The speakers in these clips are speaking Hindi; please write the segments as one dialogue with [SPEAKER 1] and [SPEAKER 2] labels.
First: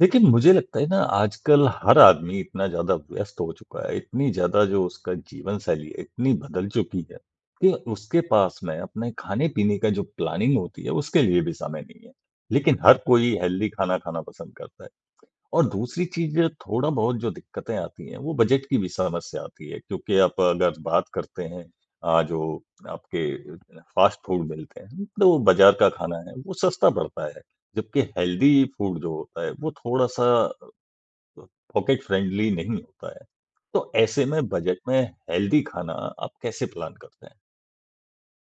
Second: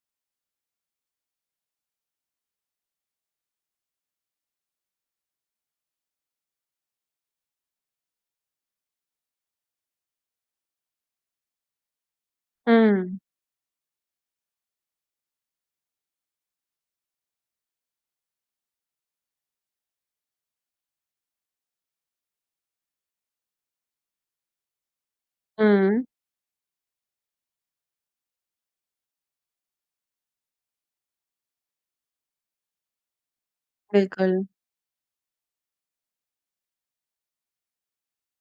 [SPEAKER 1] लेकिन मुझे लगता है ना, आजकल हर आदमी इतना ज़्यादा व्यस्त हो चुका है, इतनी ज़्यादा जो उसका जीवन शैली है, इतनी बदल चुकी है कि उसके पास में अपने खाने-पीने का जो प्लानिंग होती है, उसके लिए भी समय नहीं है। लेकिन हर
[SPEAKER 2] हुँ।
[SPEAKER 1] कोई हेल्दी खाना खाना पसंद करता है। और दूसरी चीज़, थोड़ा-बहुत जो दिक्कतें आती हैं, वो बजट की भी समस्या आती है, क्योंकि आप अगर बात करते हैं अ, जो आपके अ अ, फास्ट फ़ूड मिलते हैं, तो वो बाज़ार का
[SPEAKER 2] हुँ।
[SPEAKER 1] खाना है, वो सस्ता पड़ता है। जबकि हेल्दी फ़ूड जो होता है, वो थोड़ा-सा अ अ, पॉकेट फ्रेंडली नहीं होता है। तो ऐसे
[SPEAKER 2] बिल्कुल।
[SPEAKER 1] में, बजट में हेल्दी खाना आप कैसे प्लान करते हैं?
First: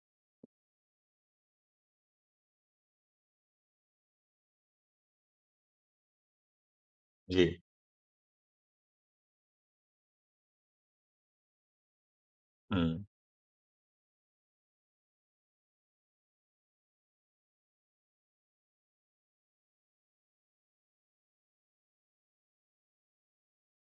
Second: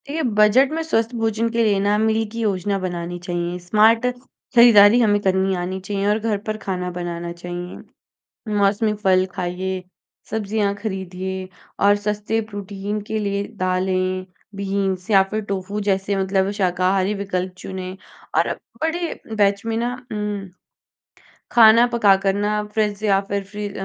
[SPEAKER 2] देखिए, बजट में स्वस्थ भोजन के लिए ना, मील की योजना बनानी चाहिए। स्मार्ट खरीदारी हमें करनी आनी चाहिए और घर पर खाना बनाना
[SPEAKER 1] जी।
[SPEAKER 2] चाहिए। मौसमी फल खाइए, सब्ज़ियाँ खरीदिए और सस्ते प्रोटीन
[SPEAKER 1] हुँ।
[SPEAKER 2] के लिए दालें, बीन्स, या फिर टोफू जैसे मतलब शाकाहारी विकल्प चुनें और अब बड़े बैच में ना उम, खाना पकाकर ना, अब फ्रिज या फिर फ्री अ,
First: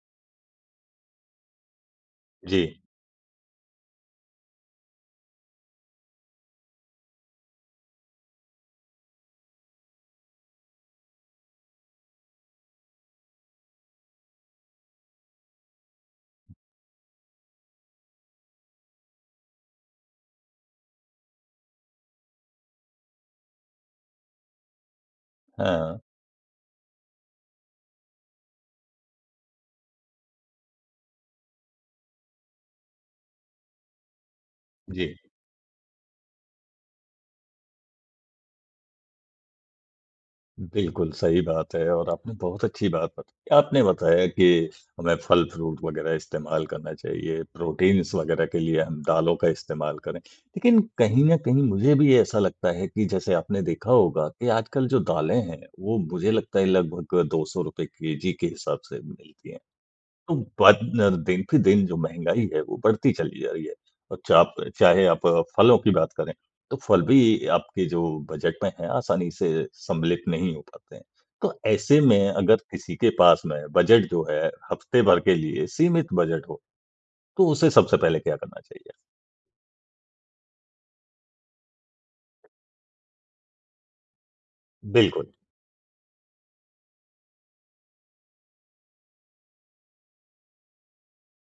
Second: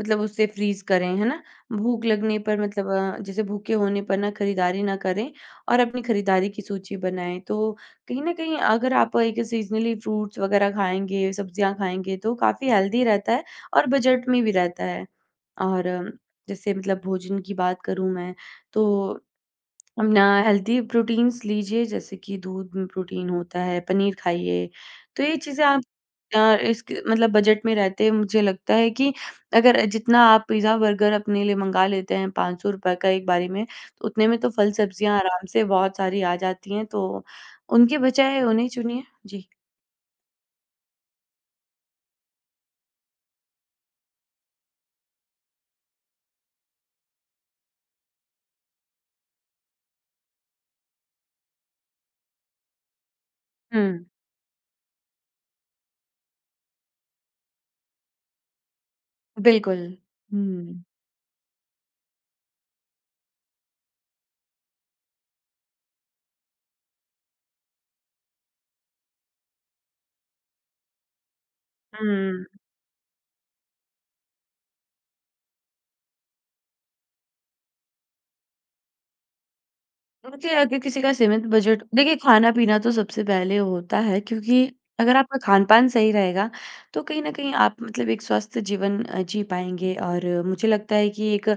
[SPEAKER 2] मतलब उसे फ्रीज़ करें। है ना? भूख लगने पर
[SPEAKER 1] जी।
[SPEAKER 2] मतलब अ, जैसे भूखे होने पर ना, खरीदारी ना करें, और अपनी खरीददारी की सूची बनाएँ। तो कहीं न कहीं, अगर आप एक सीज़नली फ्रूट्स वगैरह खाएँगे, सब्ज़ियाँ खाएँगे, तो काफ़ी हेल्दी रहता है और बजट में भी रहता है। और अम, जैसे मतलब भोजन की बात करूँ मैं, तो अम, ना हेल्दी प्रोटीन्स लीजिए, जैसे कि दूध में प्रोटीन होता है, पनीर खाइए। तो ये चीज़ें आप
[SPEAKER 1] हाँ।
[SPEAKER 2] अ, इसक मतलब बजट में रहते हुए, मुझे लगता है कि अगर अ, जितना आप पिज़्ज़ा-बर्गर अपने लिए मँगा लेते हैं, ₹500 का एक बारी में, उतने में तो फल-सब्ज़ियाँ
[SPEAKER 1] जी।
[SPEAKER 2] आराम से बहुत सारी आ जाती हैं। तो उनके बजाय, उन्हें चुनिए। जी।
[SPEAKER 1] बिल्कुल सही बात है और आपने बहुत अच्छी बात बताई। आपने बताया कि हमें फ़ल-फ़्रूट वग़ैरह इस्तेमाल करना चाहिए, प्रोटीन्स वग़ैरह के लिए हम दालों का इस्तेमाल करें। लेक़िन कहीं न कहीं मुझे भी ऐसा लगता है कि जैसे आपने देखा
[SPEAKER 2] हुँ।
[SPEAKER 1] होगा कि आजकल जो दालें हैं वो मुझे लगता है लगभग ₹200 केजी के हिसाब से मिलती हैं।
[SPEAKER 2] बिल्कुल।
[SPEAKER 1] तो बा
[SPEAKER 2] हुँ।
[SPEAKER 1] दिन पे दिन जो महँगाई है वो बढ़ती चली जा रही है, और चाप चाहे आप अ, फ़लों की बात करें तो फ़ल भी आपके जो बजट में है आसानी से सम्मिलित नहीं हो पाते हैं। तो ऐसे में
[SPEAKER 2] हुँ।
[SPEAKER 1] अगर किसी के पास में बजट जो है हफ़्ते भर के लिए सीमित बजट हो, तो उसे सबसे पहले क्या करना चाहिए?
[SPEAKER 2] मुझे अगर किसी का सीमित बजट देखिए ख़ाना-पीना तो सबसे पहले होता है क्योंकि अगर
[SPEAKER 1] बिल्कुल।
[SPEAKER 2] आपका ख़ान-पान सही रहेगा तो कहीं न कहीं आप मतलब एक स्वस्थ जीवन अ, जी पाएँगे। और अ, मुझे लगता है कि एक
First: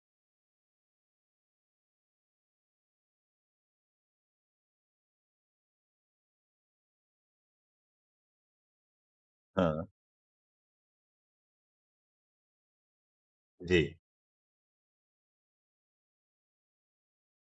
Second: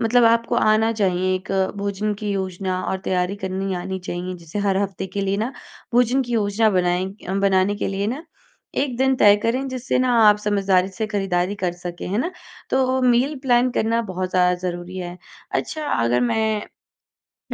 [SPEAKER 2] मतलब आपको आना चाहिए एक भोजन की योजना और तैयारी करनी आनी चाहिए, जैसे हर हफ़्ते के लिए ना भोजन की योजना बनाएँ अ, बनाने के लिए ना 1 दिन तय करें
[SPEAKER 1] हाँ।
[SPEAKER 2] जिससे ना आप समझदारी से ख़रीददारी कर सकें, हैं ना? तो मील प्लान
[SPEAKER 1] जी।
[SPEAKER 2] करना बहुत ज़्यादा ज़रूरी है। अच्छा, अगर मैं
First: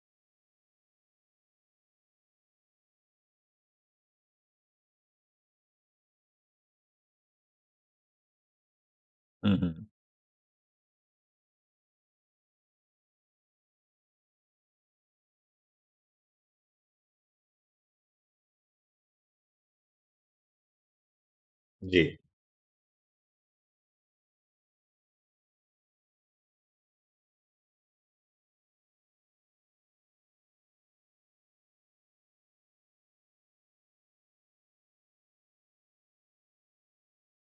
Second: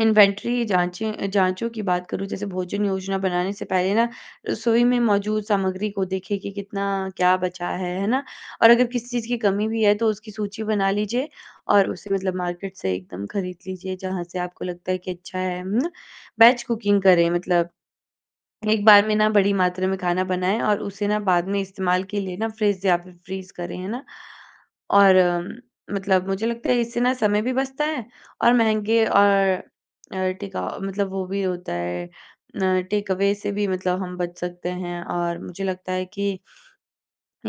[SPEAKER 2] इन्वेंट्री जाँचें अ, जाँचों की बात करूँ जैसे भोजन योजना बनाने से पहले ना रसोई में मौजूद सामग्री को देखिए कि कितना क्या बचा है, है ना? और अगर किसी चीज़ की
[SPEAKER 1] हुँ,
[SPEAKER 2] कमी भी
[SPEAKER 1] हुँ।
[SPEAKER 2] है तो उसकी सूची बना लीजिए और उसे मतलब मार्केट से एकदम ख़रीद लीजिए जहाँ से आपको लगता है कि अच्छा है म ना। बैच कुकिंग करें मतलब एक बार में ना बड़ी मात्रा में ख़ाना बनाएँ और उसे ना बाद में इस्तेमाल
[SPEAKER 1] जी।
[SPEAKER 2] के लिए ना फ़्रिज या फ़िर फ़्रीज़ करें, है ना। और मतलब मुझे लगता है इससे ना समय भी बचता है और महँगे और अ, टेकअ मतलब वो भी होता है अ, टेकअवे से भी मतलब हम बच सकते हैं। और मुझे लगता है कि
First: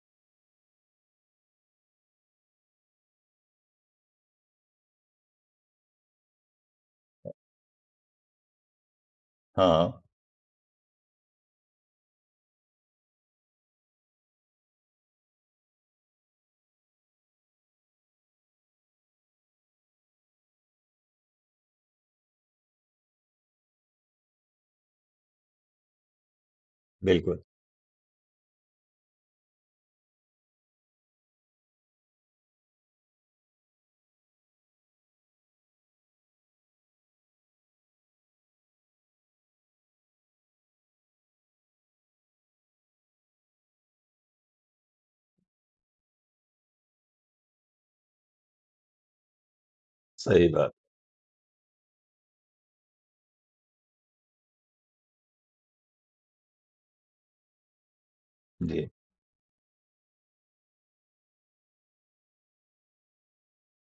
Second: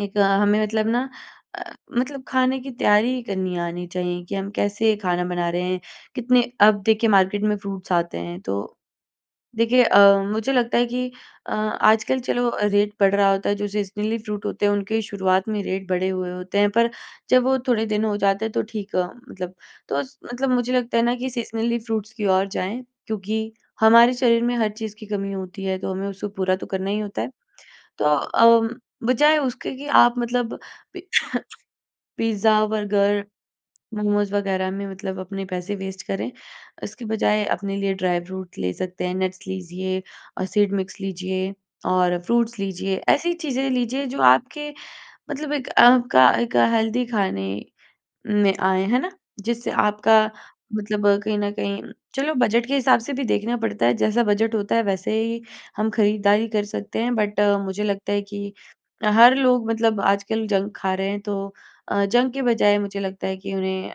[SPEAKER 2] एक अ, हमें मतलब ना अ, मतलब ख़ाने की तैयारी करनी आनी चाहिए कि हम कैसे ख़ाना बना रहे हैं कितने अब देखिए मार्केट में फ़्रूट्स आते हैं तो देखिए अ,
[SPEAKER 1] हाँ।
[SPEAKER 2] मुझे लगता है कि अ, आजकल चलो रेट बढ़ रहा होता है जो सीज़नली फ़्रूट होते हैं उनके शुरुआत में रेट बढ़े हुए होते हैं पर जब वो थोड़े दिन हो जाते हैं तो ठीक अ, मतलब। तो मतलब मुझे लगता है ना कि सीज़नली फ़्रूट्स की ओर जाएँ क्योंकि हमारे शरीर में हर चीज़ की कमी होती है तो हमें उसको पूरा तो करना ही होता है।
[SPEAKER 1] बिल्कुल।
[SPEAKER 2] तो अ, बजाए उसके कि आप मतलब पि पिज़्ज़ा, बर्गर, मोमोज़ वग़ैरह में मतलब अपने पैसे वेस्ट करें इसके बजाए अपने लिए ड्राई फ़्रूट ले सकते हैं, नट्स लीजिए अ, सीड़ मिक्स लीजिए और फ़्रूट्स लीजिए, ऐसी चीज़ें लीजिए जो आपके मतलब एक आपका एक हेल्दी ख़ाने में आए है ना। जिससे आपका
[SPEAKER 1] सही बात।
[SPEAKER 2] मतलब कहीं न कहीं चलो बजट के हिसाब से भी देखना पड़ता है जैसा बजट होता है वैसे ही हम ख़रीददारी कर सकते हैं। बट अ, मुझे लगता है कि
[SPEAKER 1] जी।
[SPEAKER 2] हर लोग मतलब आजकल जंक ख़ा रहे हैं तो अ, जंक के बजाय मुझे लगता है कि उन्हें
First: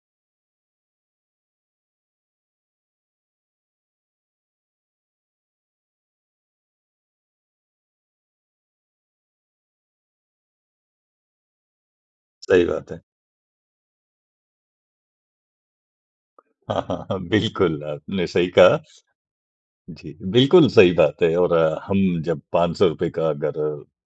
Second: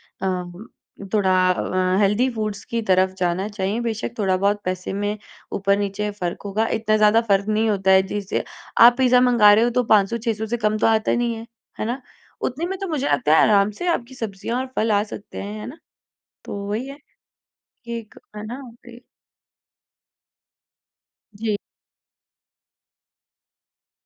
[SPEAKER 2] म अ, थोड़ा अ, हेल्दी फूडस की तरफ़ जाना चाहिए। बेशक थोड़ा-बहुत पैसे में ऊपर नीचे फ़र्क होगा इतना ज़्यादा फ़र्क नहीं होता है जिससे आप पिज़्ज़ा मंगा रहे हो तो 500-600 से कम तो आता नहीं है, है ना?
[SPEAKER 1] सही
[SPEAKER 2] उतने में तो
[SPEAKER 1] बात है।
[SPEAKER 2] मुझे लगता है आराम से आपकी सब्जियाँ और फ़ल आ सकते हैं, है ना? तो
[SPEAKER 1] हाँ,
[SPEAKER 2] वही है
[SPEAKER 1] हाँ, हाँ बिल्कुल
[SPEAKER 2] कि एक
[SPEAKER 1] आपने
[SPEAKER 2] है
[SPEAKER 1] सही
[SPEAKER 2] ना?
[SPEAKER 1] कहा।
[SPEAKER 2] वही।
[SPEAKER 1] जी, बिल्कुल सही बात है और
[SPEAKER 2] जी।
[SPEAKER 1] अ, हम जब ₹500 रुपये का अगर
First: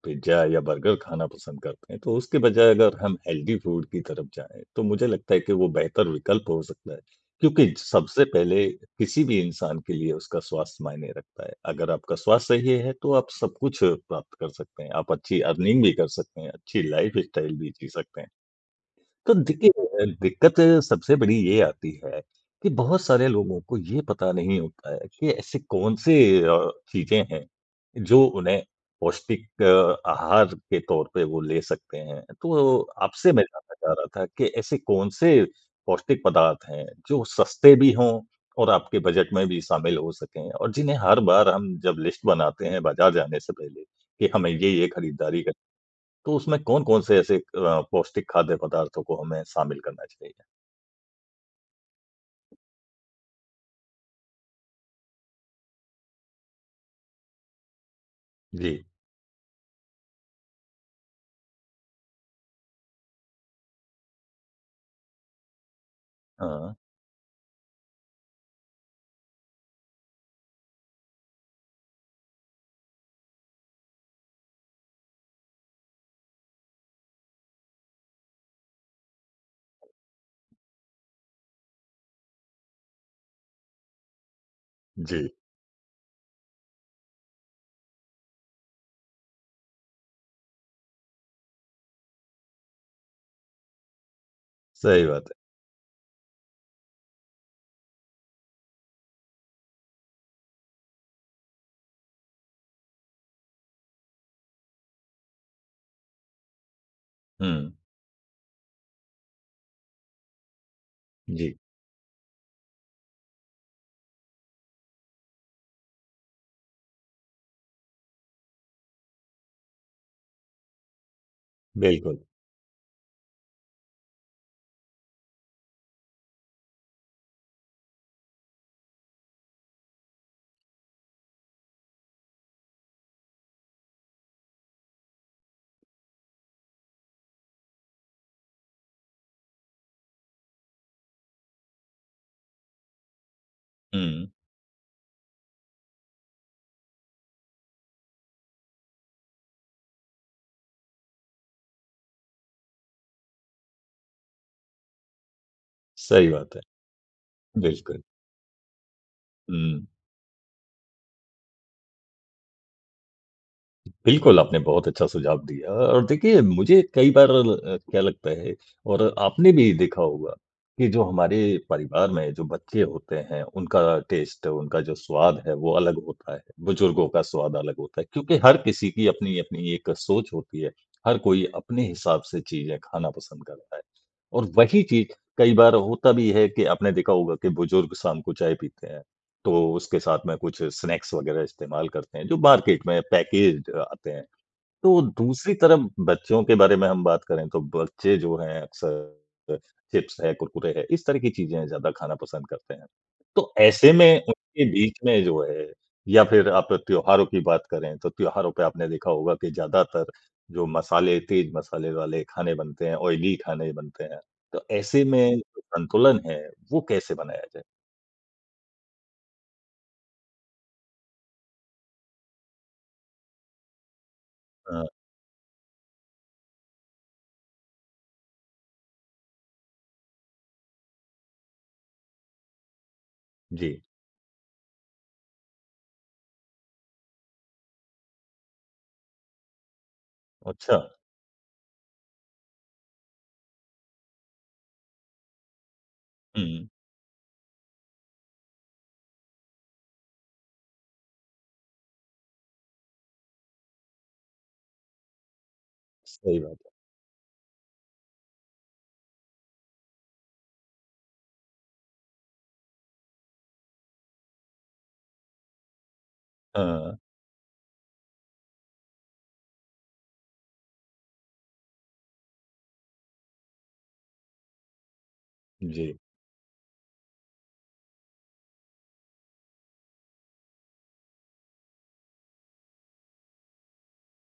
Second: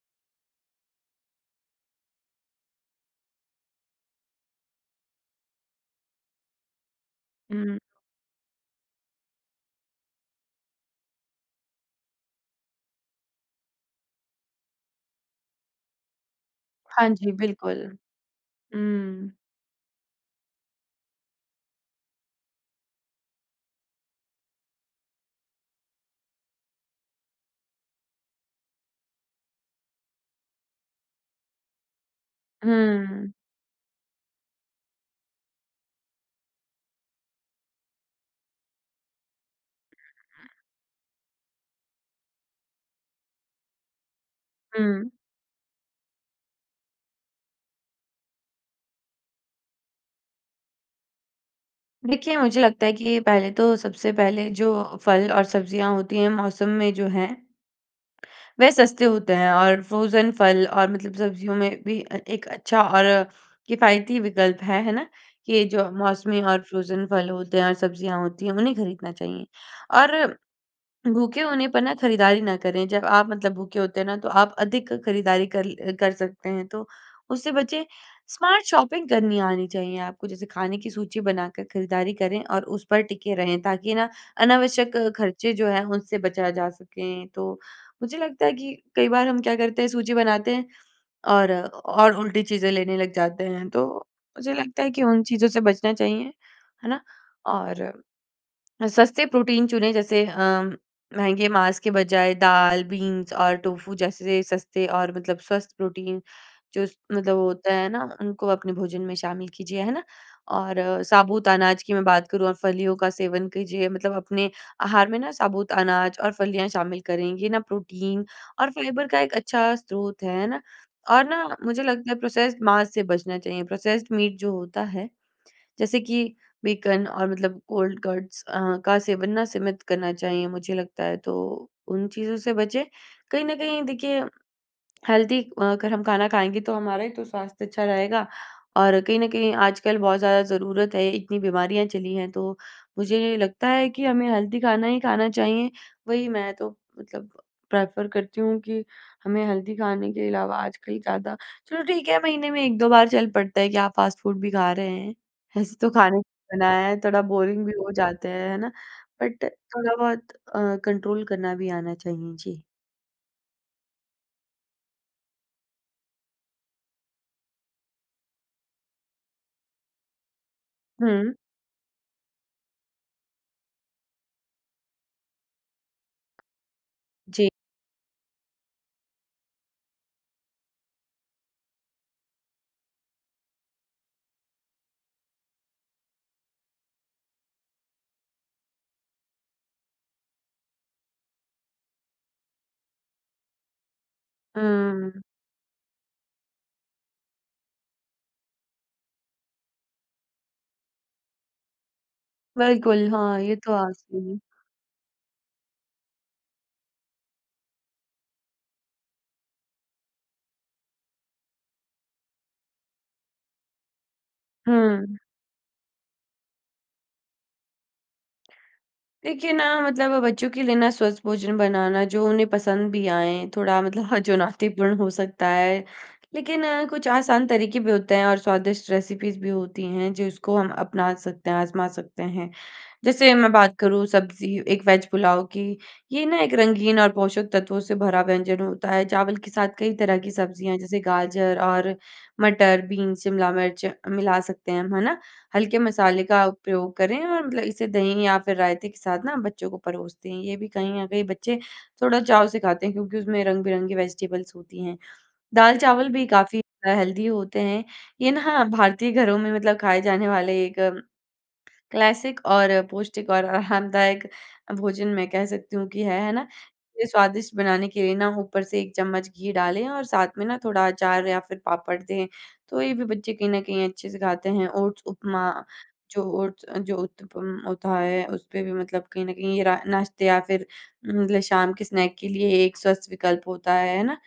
[SPEAKER 1] पिज़्ज़ा या बर्गर ख़ाना पसंद करते हैं तो उसके बजाय अगर हम हेल्दी फूड की तरफ़ जाएँ तो मुझे लगता है कि वह बेहतर विकल्प हो सकता है। क्योंकि
[SPEAKER 2] हुँ।
[SPEAKER 1] सबसे पहले किसी-भी इंसान के लिए उसका स्वास्थ्य मायने रखता है, अगर आपका स्वास्थ्य सही है तो आप सब कुछ अ, प्राप्त कर सकते हैं, आप अच्छी अर्निंग भी कर सकते हैं, अच्छी
[SPEAKER 2] हाँ जी,
[SPEAKER 1] लाइफ़स्टाइल भी
[SPEAKER 2] बिल्कुल।
[SPEAKER 1] जी सकते हैं। तो
[SPEAKER 2] हुँ।
[SPEAKER 1] देखिए जो है दिक़्क़त सबसे बड़ी ये आती है कि बहुत सारे लोगों को ये पता नहीं होता है कि ऐसे कौन-से अ, चीज़ें हैं जो उन्हें पौष्टिक अ, आहार के तौर पे वो ले सकते हैं। तो आपसे
[SPEAKER 2] हुँ।
[SPEAKER 1] मैं जानना चाह रहा था कि ऐसे कौन-से पौष्टिक पदार्थ हैं जो सस्ते भी हों और आपके बजट में भी शामिल हो सकें, और जिन्हें हर बार हम जब लिस्ट बनाते हैं बाज़ार जाने से पहले कि हमें ये-ये
[SPEAKER 2] हुँ।
[SPEAKER 1] ख़रीदारी कर तो उसमें कौन-कौन से ऐसे अ, पौष्टिक खाद्य पदार्थों को हमें शामिल करना चाहिए?
[SPEAKER 2] देखिए, मुझे लगता है कि पहले तो सबसे पहले जो फल और सब्जियाँ होती हैं, मौसम में जो हैं वह
[SPEAKER 1] जी।
[SPEAKER 2] सस्ते होते हैं और फ्रोजन फल और मतलब सब्जियों में भी अ, एक अच्छा और किफायती विकल्प है, है ना? कि जो मौसमी और
[SPEAKER 1] हाँ।
[SPEAKER 2] फ्रोजन फल होते हैं और सब्जियाँ होती हैं, उन्हें खरीदना चाहिए। और भूखे होने पर ना खरीदारी ना करें, जब आप मतलब भूखे होते हैं ना तो आप अधिक खरीदारी कल अ, कर सकते हैं, तो उससे बचें। स्मार्ट शॉपिंग करनी आनी चाहिए आपको जैसे खाने की सूची बनाकर खरीदारी करें और उस पर टिके रहें, ताकि ना अनावश्यक
[SPEAKER 1] जी।
[SPEAKER 2] खर्चे जो हैं, उनसे बचा जा सकें। तो, मुझे लगता है कि कई बार हम क्या करते हैं सूची बनाते हैं और और उल्टी चीज़ें लेने लग जाते हैं, तो मुझे लगता है कि
[SPEAKER 1] सही
[SPEAKER 2] उन
[SPEAKER 1] बात है।
[SPEAKER 2] चीज़ों से बचना चाहिए, है ना? और अ, सस्ते प्रोटीन चुने जैसे अ, महँगे माँस के बजाय दाल, बीन्स और टोफू जैसे सस्ते और मतलब स्वस्थ प्रोटीन जो मतलब वो
[SPEAKER 1] हुँ।
[SPEAKER 2] होता है ना, उनको अपने भोजन में शामिल कीजिए, है ना? और साबूत
[SPEAKER 1] जी।
[SPEAKER 2] अनाज की मैं बात करूँ और फलियों का सेवन कीजिए मतलब अपने आहार में ना साबूत अनाज और फलियाँ शामिल करें, ये ना प्रोटीन और फाइबर का एक अच्छा स्रोत है, है ना? और ना मुझे लगता है
[SPEAKER 1] बिल्कुल।
[SPEAKER 2] प्रोसेस्ड माँस से बचना चाहिए, प्रोसेस्ड मीट जो होता है। जैसे कि बेकन और मतलब कोल्ड कट्स अ, का सेवन ना सीमित करना चाहिए मुझे लगता है, तो उन चीज़ों से बचें। कहीं न कहीं देखिए, हेल्दी अगर हम खाना खाएँगे तो हमारा ही तो स्वास्थ्य अच्छा रहेगा और कहीं न कहीं आजकल बहुत ज़्यादा ज़रूरत है, इतनी बीमारियाँ चली हैं, तो मुझे नहीं लगता है कि हमें
[SPEAKER 1] हुँ।
[SPEAKER 2] हेल्दी खाना ही खाना चाहिए। वही मैं तो मतलब प्रेफर करती हूँ कि हमें हेल्दी खाने के अलावा आजकल ज़्यादा चलो ठीक है, महीने में 1-2 बार चल पड़ता है कि आप फास्ट फूड भी खा रहे हैं। ऐसे तो खाने
[SPEAKER 1] सही
[SPEAKER 2] के
[SPEAKER 1] बात
[SPEAKER 2] ही
[SPEAKER 1] है।
[SPEAKER 2] बनाया है, थोड़ा बोरिंग भी हो
[SPEAKER 1] बिल्कुल।
[SPEAKER 2] जाते हैं, है ना? बट
[SPEAKER 1] हुँ।
[SPEAKER 2] थोड़ा-बहुत अ, कंट्रोल करना भी आना चाहिए। जी।
[SPEAKER 1] बिल्कुल, आपने बहुत अच्छा सुझाव दिया और देखिए मुझे कई बार अ, ल क्या लगता है और आपने भी देखा होगा कि जो
[SPEAKER 2] हुँ।
[SPEAKER 1] हमारे परिवार में जो बच्चे होते हैं उनका टेस्ट उनका जो स्वाद है वो अलग होता है, बुजुर्गों का
[SPEAKER 2] जी।
[SPEAKER 1] स्वाद अलग होता है। क्योंकि हर किसी की अपनी-अपनी एक सोच होती है। हर कोई अपने हिसाब से चीज़ें खाना पसंद करता है। और वही चीज़ कई बार होता भी है कि आपने देखा होगा कि बुजुर्ग शाम को चाय पीते हैं। तो उसके साथ में कुछ स्नैक्स वगैरह इस्तेमाल करते हैं जो मार्केट में पैकेज्ड आते हैं। तो
[SPEAKER 2] हुँ।
[SPEAKER 1] दूसरी तरफ बच्चों के बारे में हम बात करें तो बच्चे जो हैं अक्सर चिप्स है, कुरकुरे हैं। इस तरह की चीज़ें ज़्यादा खाना पसंद करते हैं।
[SPEAKER 2] बिल्कुल, हाँ,
[SPEAKER 1] तो
[SPEAKER 2] ये तो
[SPEAKER 1] ऐसे
[SPEAKER 2] आस
[SPEAKER 1] में
[SPEAKER 2] नहीं।
[SPEAKER 1] उनके बीच में जो है या फिर आप त्योहारों की बात करें तो त्योहारों पे आपने देखा होगा कि ज्यादातर जो मसाले तेज़ मसाले वाले खाने बनते हैं, ऑयली खाने बनते हैं। तो ऐसे
[SPEAKER 2] हुँ।
[SPEAKER 1] में संतुलन है वो कैसे बनाया जाए?
[SPEAKER 2] देखिए ना मतलब बच्चों के लिए ना स्वस्थ भोजन बनाना जो उन्हें पसंद भी आए थोड़ा मतलब
[SPEAKER 1] हाँ।
[SPEAKER 2] चुनौतीपूर्ण हो सकता है। लेकिन कुछ आसान तरीके भी होते हैं और स्वादिष्ट रेसिपीज़ भी होती हैं जिसको हम अपना सकते हैं आज़मा सकते हैं। जैसे मैं बात
[SPEAKER 1] जी।
[SPEAKER 2] करूँ सब्ज़ी एक वेज पुलाव की ये ना एक रंगीन और पोषक तत्वों से भरा व्यंजन होता है चावल के साथ कई तरह की सब्ज़ियाँ
[SPEAKER 1] अच्छा।
[SPEAKER 2] जैसे गाजर और मटर, बीन्स, शिमला मिर्च मिला सकते हैं हम, है ना? हल्के मसाले
[SPEAKER 1] हुँ,
[SPEAKER 2] का
[SPEAKER 1] हुँ।
[SPEAKER 2] उपयोग करें और मतलब इसे दही या फिर रायते के साथ ना बच्चों को परोसते हैं। ये भी कहीं न कहीं बच्चे थोड़ा चाव से खाते हैं क्योंकि उसमें रंग-बिरंगी वेजिटेबल्स होती हैं। दाल-चावल भी
[SPEAKER 1] सही बात
[SPEAKER 2] काफ़ी
[SPEAKER 1] है।
[SPEAKER 2] हेल्दी होते हैं ये ना भारतीय घरों में मतलब खाए जाने वाले एक क्लासिक और पौष्टिक और आरामदायक भोजन मैं कह सकती हूँ कि है, है ना?
[SPEAKER 1] हाँ।
[SPEAKER 2] ये स्वादिष्ट बनाने के लिए ना ऊपर से एक चम्मच घी डालें और साथ में ना थोड़ा अचार या फिर पापड़ दें, तो ये भी बच्चे कहीं न कहीं अच्छे से खाते हैं। ओट्स उपमा,
[SPEAKER 1] जी।
[SPEAKER 2] जो ओट्स जो उत्तपम होता है उस पर भी मतलब कहीं न कहीं ये रा नाश्ते या फिर मतलब शाम के स्नैक के लिए एक स्वस्थ विकल्प होता है, है ना?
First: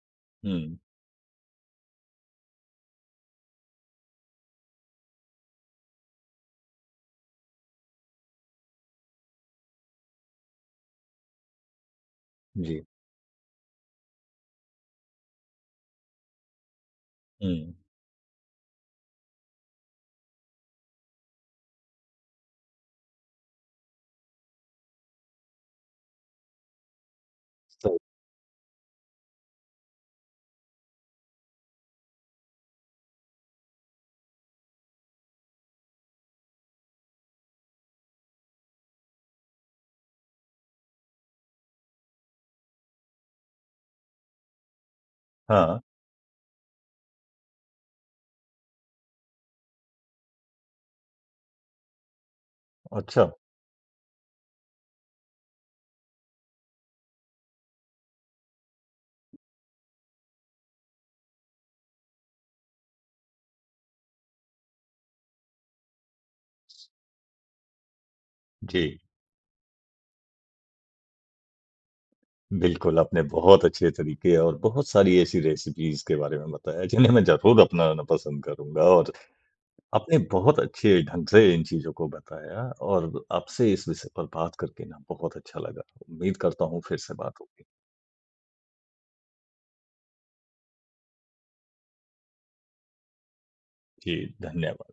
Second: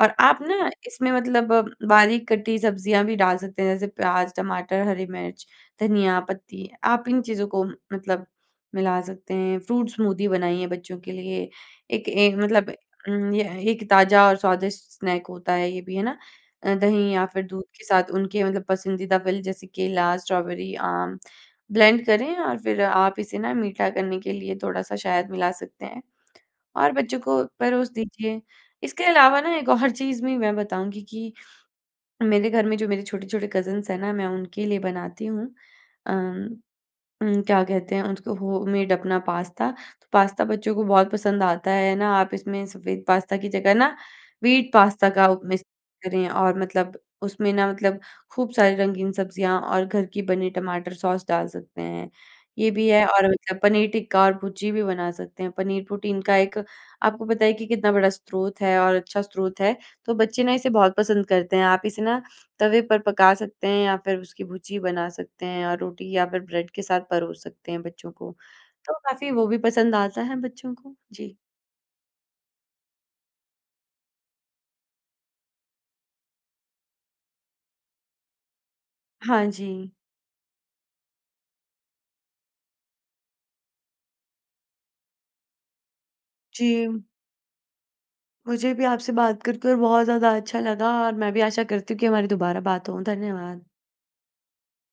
[SPEAKER 2] और आप ना
[SPEAKER 1] हुँ।
[SPEAKER 2] इसमें मतलब बारीक कटी सब्जियाँ भी डाल सकते हैं जैसे प्याज, टमाटर, हरी मिर्च, धनिया पत्ती, आप इन चीज़ों को मतलब मिला सकते हैं। फ्रूट स्मूदी बनाइए बच्चों के लिए, एक एक मतलब
[SPEAKER 1] जी।
[SPEAKER 2] उम, यह एक ताज़ा और स्वादिष्ट स्नैक होता है ये भी है ना। दही या फिर दूध
[SPEAKER 1] हुँ।
[SPEAKER 2] के साथ उनके मतलब पसंदीदा फल जैसे केला, स्ट्रॉबेरी, आम ब्लेंड करें और फिर आप इसे ना मीठा करने के लिए थोड़ा-सा शहद मिला सकते हैं, और बच्चों को परोस
[SPEAKER 1] सही।
[SPEAKER 2] दीजिए। इसके अलावा ना एक और चीज़ भी मैं बताऊँगी कि मेरे घर में जो मेरे छोटे-छोटे कज़िन्स हैं ना मैं उनके लिए बनाती हूँ अम, उम, क्या कहते हैं उनको? होममेड अपना पास्ता, पास्ता बच्चों को बहुत पसंद आता है, है ना? आप इसमें सफेद पास्ता की जगह ना व्हीट पास्ता का उप मिक्स
[SPEAKER 1] हाँ, हाँ।
[SPEAKER 2] करें और मतलब उसमें ना मतलब खूब सारी रंगीन सब्जियाँ और घर की बनी टमाटर सॉस डाल सकते हैं। ये भी है और
[SPEAKER 1] अच्छा।
[SPEAKER 2] मतलब पनीर टिक्का और भुर्जी भी बना सकते हैं, पनीर प्रोटीन का एक आपको पता है कि कितना बड़ा स्रोत है और अच्छा स्रोत है, तो बच्चे ना इसे बहुत पसंद करते हैं। आप इसे ना तवे पर पका सकते हैं या फिर उसकी भुर्जी बना सकते हैं और रोटी या फिर ब्रेड के साथ परोस सकते हैं बच्चों को। तो
[SPEAKER 1] जी।
[SPEAKER 2] काफ़ी वो भी पसंद आता है बच्चों को, जी।
[SPEAKER 1] बिल्कुल, आपने बहुत अच्छे तरीके और बहुत सारी ऐसी रेसिपीज़ के बारे में बताया जिन्हें मैं ज़रूर अपनाना पसंद करूँगा और
[SPEAKER 2] हाँ जी।
[SPEAKER 1] आपने बहुत अच्छे ढंग से इन चीज़ों को बताया और आपसे इस विषय पर बात करके ना बहुत अच्छा लगा। उम्मीद करता हूँ फिर
[SPEAKER 2] जी।
[SPEAKER 1] से बात होगी।
[SPEAKER 2] मुझे भी आपसे बात कर-कर बहुत ज़्यादा अच्छा लगा और मैं भी आशा करती हूँ कि हमारी दोबारा बात हो, धन्यवाद।
[SPEAKER 1] जी, धन्यवाद।